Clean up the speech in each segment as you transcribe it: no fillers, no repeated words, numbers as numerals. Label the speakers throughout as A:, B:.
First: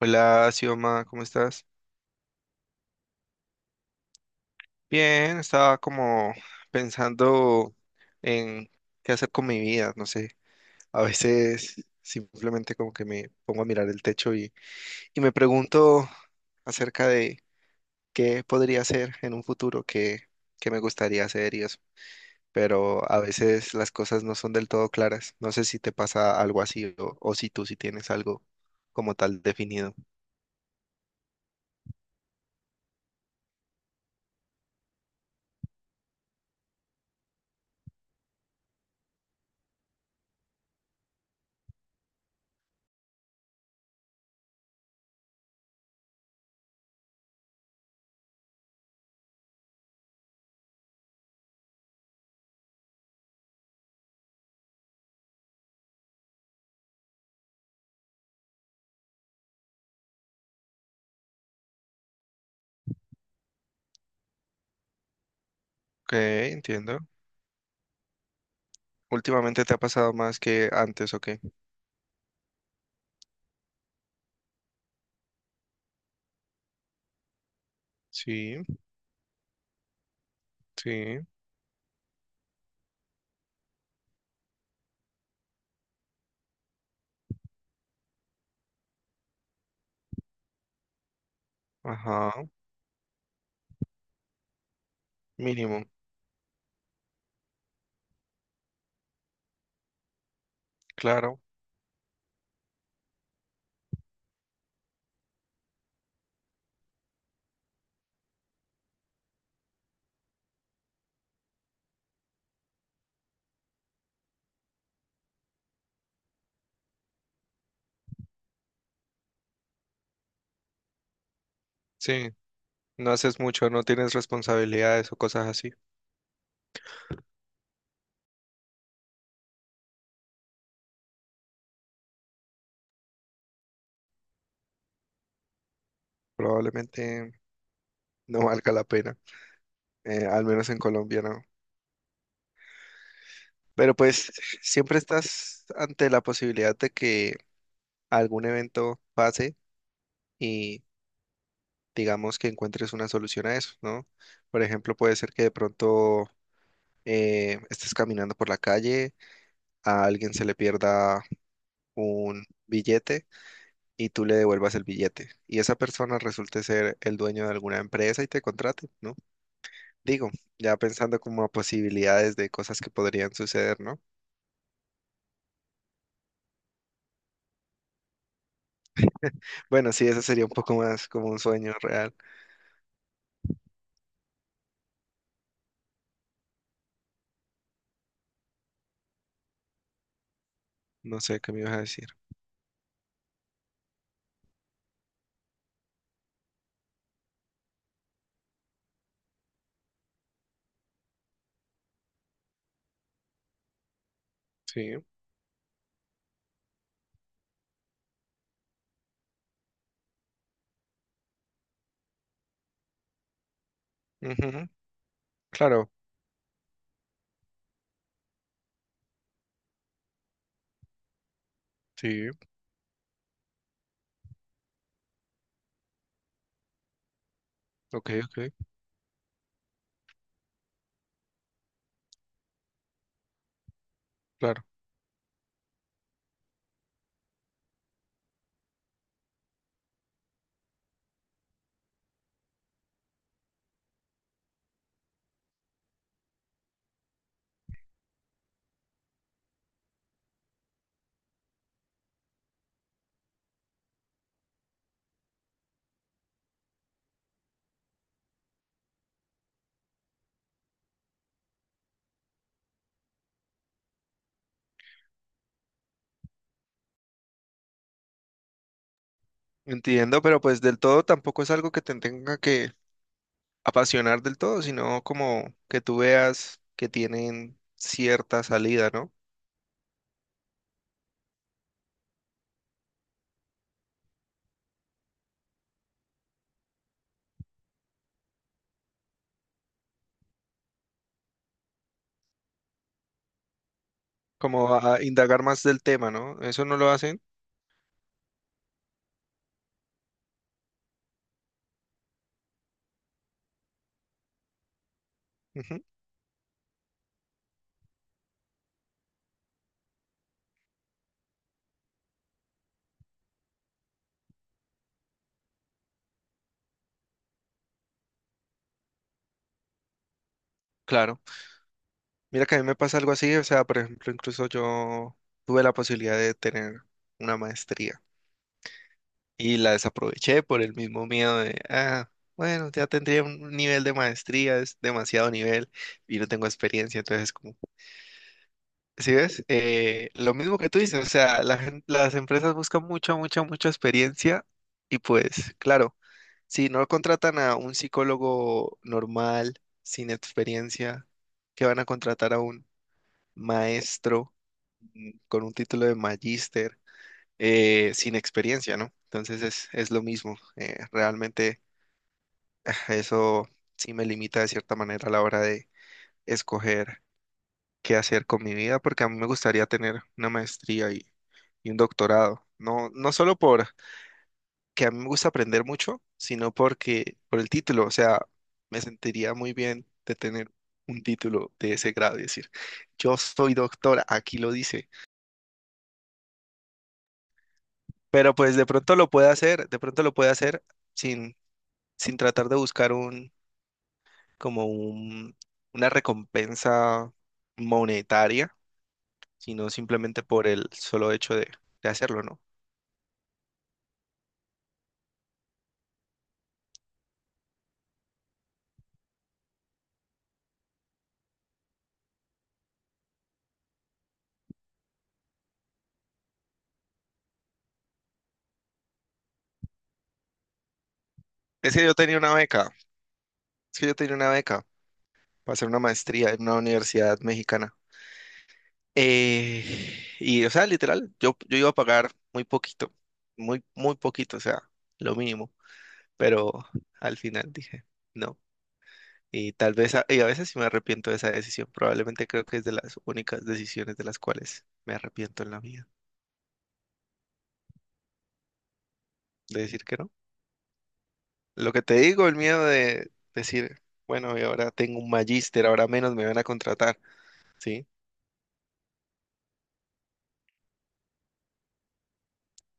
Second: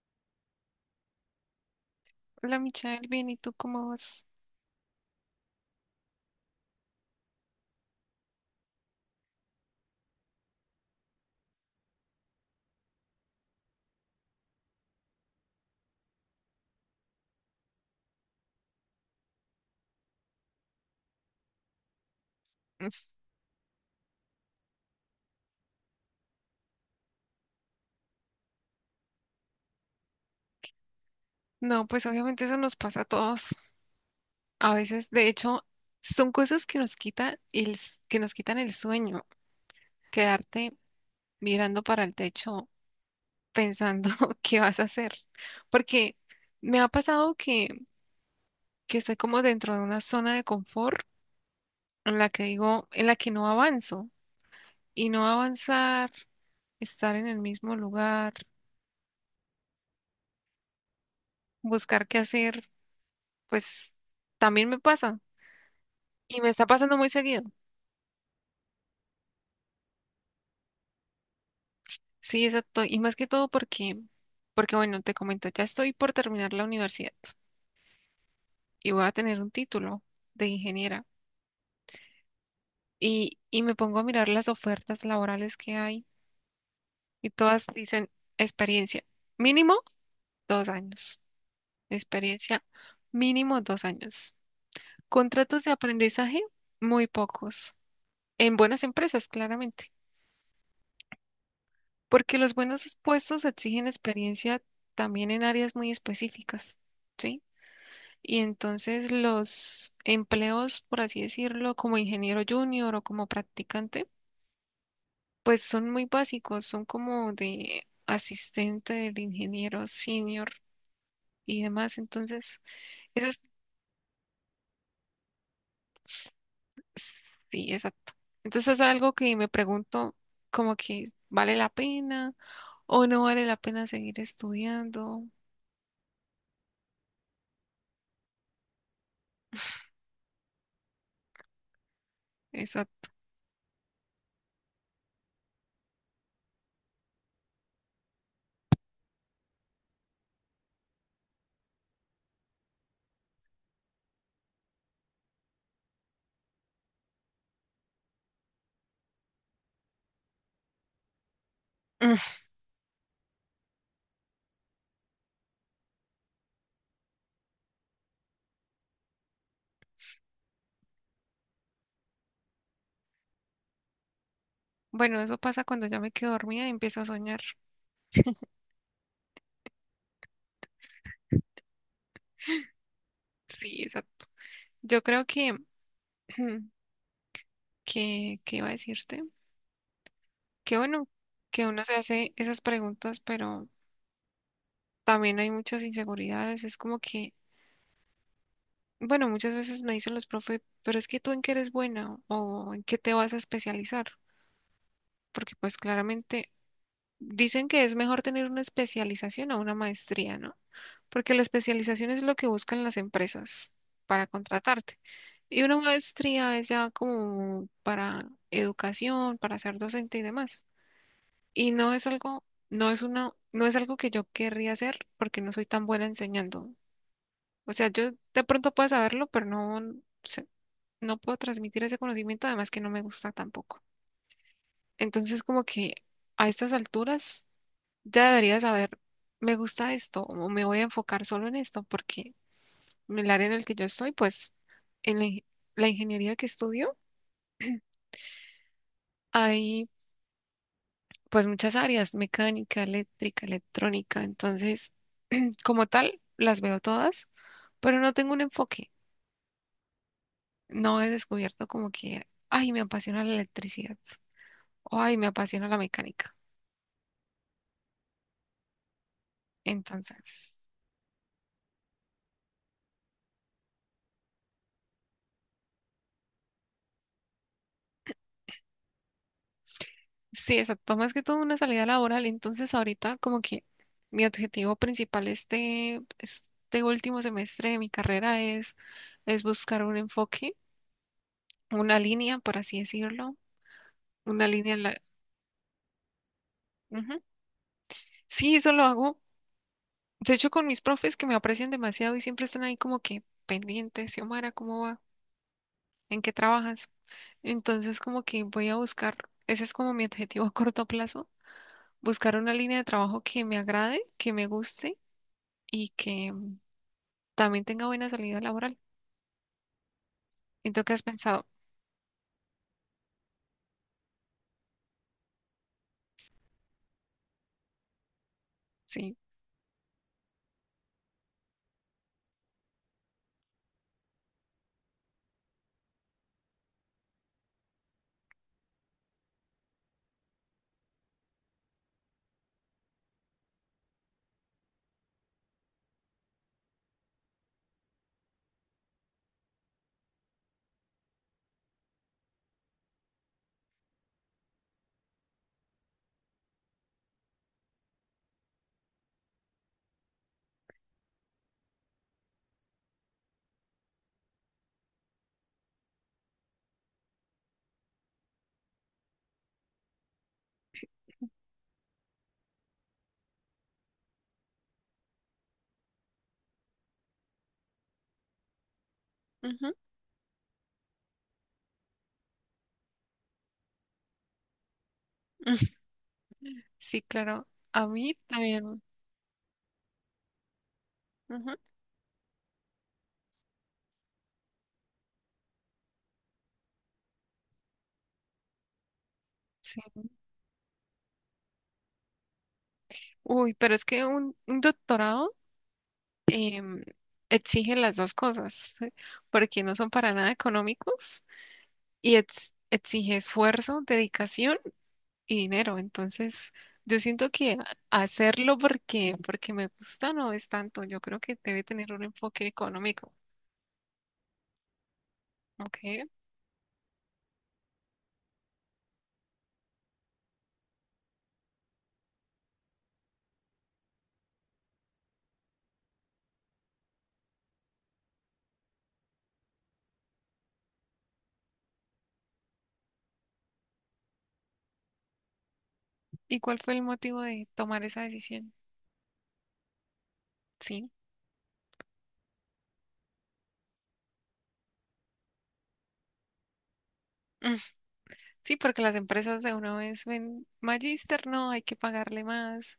A: Hola, Sioma, ¿cómo estás?
B: Hola Michael, bien, ¿y tú cómo vas?
A: Bien, estaba como pensando en qué hacer con mi vida, no sé. A veces simplemente como que me pongo a mirar el techo y me pregunto acerca de qué podría hacer en un futuro, qué me gustaría hacer y eso.
B: Mm,
A: Pero a veces las cosas no son del todo claras. No sé si te pasa algo así o si tú sí tienes algo como tal definido.
B: No, pues obviamente eso nos pasa a todos. A veces, de hecho, son cosas que nos quita el, s- que nos quitan el sueño, quedarte mirando para el techo pensando qué vas a hacer. Porque me ha pasado que estoy como dentro de una zona de confort en la que no avanzo. Y no avanzar, estar en el mismo lugar, buscar qué hacer, pues también me pasa.
A: Ok,
B: Y me está pasando
A: entiendo.
B: muy seguido.
A: ¿Últimamente te ha pasado más que antes o qué?
B: Sí, exacto. Y más que todo porque bueno, te comento, ya estoy por terminar la universidad
A: Sí,
B: y voy a tener un título de ingeniera.
A: sí.
B: Y me pongo a mirar las ofertas laborales que hay y todas dicen experiencia mínimo 2 años.
A: Ajá,
B: Experiencia mínimo dos años. Contratos de
A: mínimo,
B: aprendizaje muy pocos. En buenas empresas, claramente.
A: claro,
B: Porque los buenos puestos exigen experiencia también en áreas muy específicas. ¿Sí? Y entonces los empleos, por así decirlo, como ingeniero junior o como practicante, pues son muy básicos, son como de asistente del ingeniero senior y demás.
A: sí,
B: Entonces,
A: no
B: eso
A: haces
B: es,
A: mucho, no tienes responsabilidades o cosas así,
B: sí, exacto. Entonces es algo que me pregunto como que vale la pena o no vale la pena seguir estudiando.
A: probablemente no valga la pena, al menos en Colombia no.
B: Exacto.
A: Pero pues siempre estás ante la posibilidad de que algún evento pase y digamos que encuentres una solución a eso, ¿no? Por ejemplo, puede ser que de pronto estés caminando por la calle, a alguien se le pierda un billete y tú le devuelvas el billete. Y esa persona resulte ser el dueño de alguna empresa y te contrate, ¿no? Digo, ya pensando como a posibilidades de cosas que podrían suceder, ¿no?
B: Bueno, eso pasa cuando ya me quedo dormida y empiezo a soñar.
A: Bueno, sí, eso sería un poco más como un sueño real.
B: Sí, exacto. Yo creo que, ¿Qué iba a decirte? Qué bueno
A: No sé qué me
B: que
A: ibas a
B: uno se
A: decir.
B: hace esas preguntas, pero también hay muchas inseguridades. Es como que, bueno, muchas veces me dicen los profes, pero es que tú en qué eres buena o en qué te vas a especializar,
A: Sí.
B: porque pues claramente dicen que es mejor tener una especialización a una maestría, ¿no? Porque la especialización es lo que buscan las empresas para
A: Ujú.
B: contratarte. Y una
A: Claro.
B: maestría es ya como para educación, para ser docente y demás. Y
A: Sí.
B: no es algo que yo querría hacer porque no soy tan buena enseñando. O sea,
A: Ok,
B: yo de
A: ok.
B: pronto puedo saberlo, pero sé- no puedo transmitir ese conocimiento, además que no me gusta tampoco.
A: Claro.
B: Entonces, como que a estas alturas ya debería saber, me gusta esto o me voy a enfocar solo en esto porque en el área en el que yo estoy, pues en la, ing- la ingeniería que estudio, hay pues muchas áreas, mecánica, eléctrica, electrónica. Entonces, como tal, las veo todas, pero no tengo un enfoque. No he descubierto como que, ay, me apasiona la electricidad o ay, me apasiona la mecánica.
A: Entiendo, pero
B: Entonces,
A: pues del todo tampoco es algo que te tenga que apasionar del todo, sino como que tú veas que tienen cierta salida, ¿no?
B: sí, exacto, más que todo una salida laboral. Entonces, ahorita como que mi objetivo principal este último semestre de mi carrera es, buscar un enfoque, una línea, por así decirlo, una
A: Como
B: línea en
A: a
B: la...
A: a indagar más del tema, ¿no? ¿Eso no lo
B: Ujú.
A: hacen?
B: Sí, eso lo hago. De hecho, con mis profes que me aprecian demasiado y siempre están ahí como que pendientes, Xiomara, ¿cómo va? ¿En qué trabajas? Entonces, como que voy a buscar, ese es como mi objetivo a corto plazo, buscar una línea de trabajo que me agrade, que me guste y que también tenga buena salida laboral. ¿Y tú qué has
A: Claro.
B: pensado?
A: Mira que a mí me pasa algo así, o sea, por ejemplo, incluso yo tuve la posibilidad de tener una maestría
B: Sí.
A: y la desaproveché por el mismo miedo de, ah, bueno, ya tendría un nivel de maestría, es demasiado nivel y no tengo experiencia, entonces como, ¿sí ves? Lo mismo que tú dices, o sea, las empresas buscan mucha, mucha, mucha experiencia y pues, claro, si no contratan a un psicólogo normal, sin experiencia, ¿qué van a contratar a un maestro con un título de magíster sin experiencia, ¿no? Entonces es lo mismo. Realmente ah, eso sí me limita de cierta manera a la hora de escoger qué hacer con mi vida, porque a mí me gustaría tener una maestría y un doctorado. No, no solo por que a mí me gusta aprender mucho, sino porque por el título, o sea, me sentiría muy
B: Ujú.
A: bien de tener un título de ese grado y decir, yo soy doctora, aquí lo dice.
B: Sí, claro. A mí
A: Pero pues de
B: también.
A: pronto lo puede hacer, de pronto lo puede hacer sin,
B: Ujú.
A: sin tratar de buscar un, como un, una recompensa monetaria, sino
B: Sí.
A: simplemente por el solo hecho de hacerlo, ¿no?
B: Uy, pero es que un doctorado em, exige las dos cosas, porque no son para nada económicos y exige esfuerzo, dedicación y dinero. Entonces, yo siento que hacerlo porque me gusta no es tanto. Yo creo que debe
A: Es que
B: tener
A: yo
B: un
A: tenía una
B: enfoque
A: beca,
B: económico.
A: es que yo tenía una beca para hacer una
B: ¿Ok?
A: maestría en una universidad mexicana. Y, o sea, literal, yo iba a pagar muy poquito, muy, muy poquito, o sea, lo mínimo, pero al final dije, no. Y tal vez, y a veces sí me arrepiento de esa decisión. Probablemente creo que es de las únicas decisiones de las cuales me arrepiento en la vida,
B: ¿Y cuál fue el motivo de tomar esa decisión?
A: de decir que no.
B: Sí.
A: Lo que te digo, el miedo de decir, bueno, y ahora tengo un magíster, ahora menos me van a contratar,
B: Mm,
A: ¿sí?
B: Sí, porque las empresas de una vez ven magíster, no, hay que pagarle más.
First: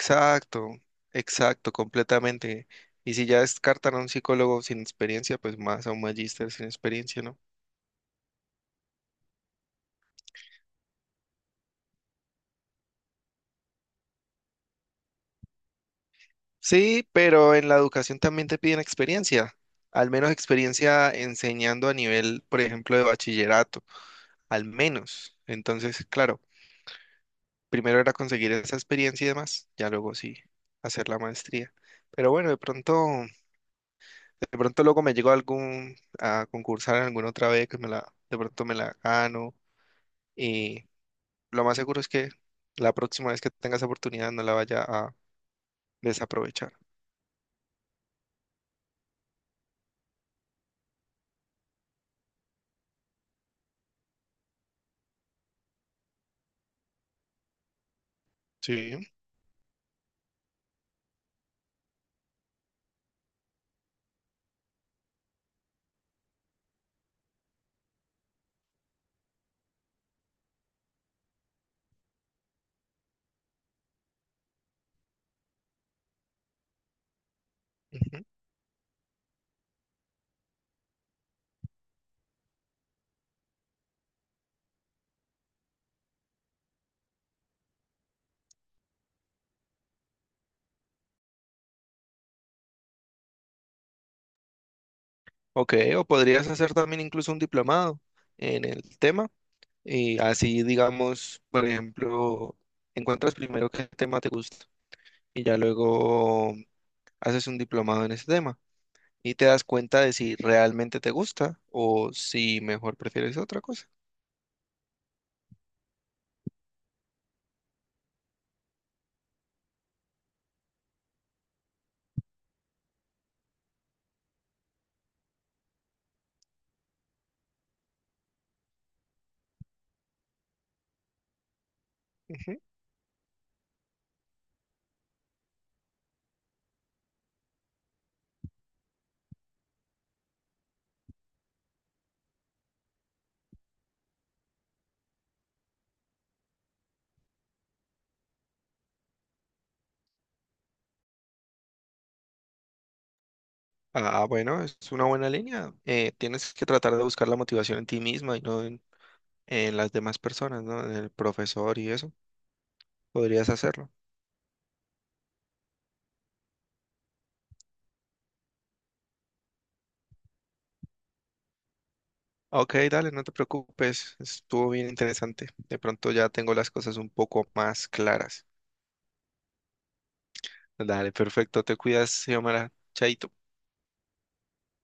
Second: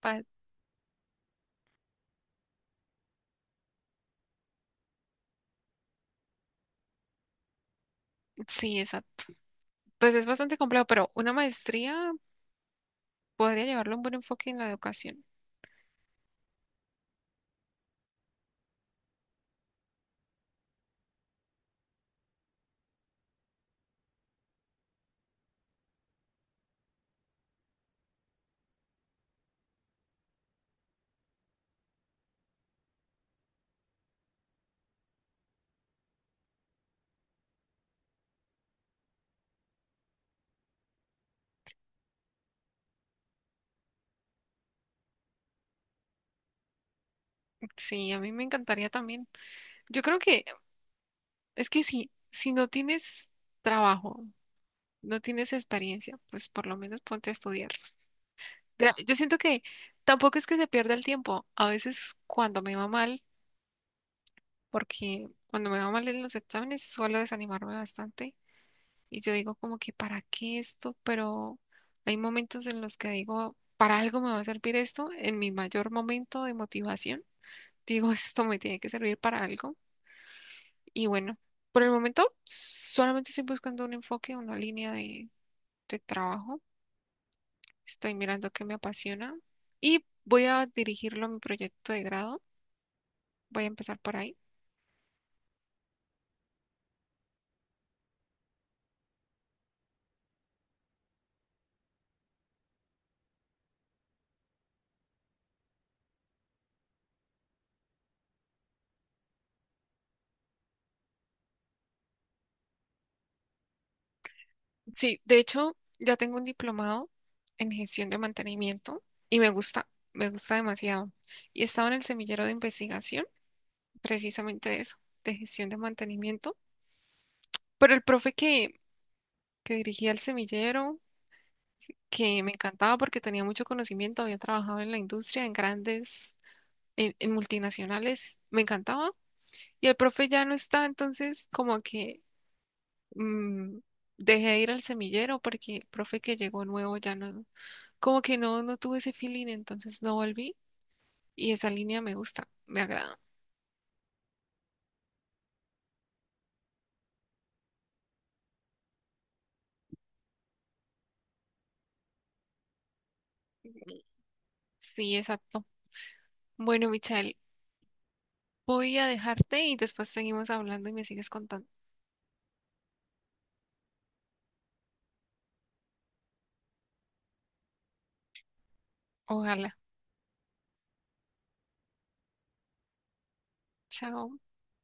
B: pa-
A: exacto, completamente. Y si ya descartan a un psicólogo sin experiencia, pues más a un magíster sin experiencia, ¿no?
B: Sí, exacto. Pues es bastante complejo, pero una maestría podría llevarle un buen enfoque en la educación.
A: Sí, pero en la educación también te piden experiencia, al menos experiencia enseñando a nivel, por ejemplo, de bachillerato, al menos. Entonces, claro, primero era conseguir esa experiencia y demás, ya luego sí, hacer la maestría. Pero bueno, de pronto luego me llegó algún a concursar en alguna otra vez que me la, de pronto me la gano y lo más seguro es que la próxima vez que tengas oportunidad no la vaya a desaprovechar.
B: Sí, a mí me encantaría también. Yo creo que Es que si no tienes trabajo, no tienes experiencia, pues por lo menos ponte a estudiar. Mira,
A: Sí.
B: yo siento que tampoco es que se pierda el tiempo. A veces cuando me va mal, porque cuando me va mal en los exámenes suelo desanimarme bastante y yo digo como que ¿para qué esto? Pero hay momentos en los que digo, ¿para algo me va a servir esto? En mi mayor momento de motivación, digo, esto me tiene que servir para algo. Y bueno, por el momento solamente estoy buscando un enfoque, una línea de trabajo. Estoy mirando qué me apasiona y voy a dirigirlo a mi proyecto de grado. Voy a empezar por ahí.
A: Ok, o podrías hacer también incluso un diplomado en el tema y así, digamos, por ejemplo, encuentras primero qué tema te gusta y ya luego haces un diplomado en ese tema y te das cuenta de si realmente te gusta o si mejor prefieres otra cosa.
B: Sí, de hecho, ya tengo un diplomado en gestión de mantenimiento y me gusta demasiado. Y estaba en el semillero de investigación, precisamente de eso, de gestión de mantenimiento. Pero el profe que dirigía el semillero, que me
A: Ujú.
B: encantaba porque tenía mucho conocimiento, había trabajado en la industria, en multinacionales, me encantaba. Y el profe ya no está, entonces como que mm, dejé de ir al semillero porque el profe que llegó nuevo ya no, como que no, no tuve ese feeling, entonces no volví. Y esa línea me gusta, me agrada.
A: Ah, bueno, es una buena línea. Tienes que tratar de buscar la motivación en ti misma y no en, en las demás personas, ¿no? En el profesor y eso. Podrías hacerlo.
B: Sí, exacto. Bueno, Michelle, voy a dejarte y después seguimos hablando y me sigues contando.
A: Ok, dale, no te preocupes, estuvo bien interesante. De pronto ya tengo las cosas un poco más claras.
B: Ojalá.
A: Dale, perfecto, te cuidas, Xiomara. Chaito.
B: Chao.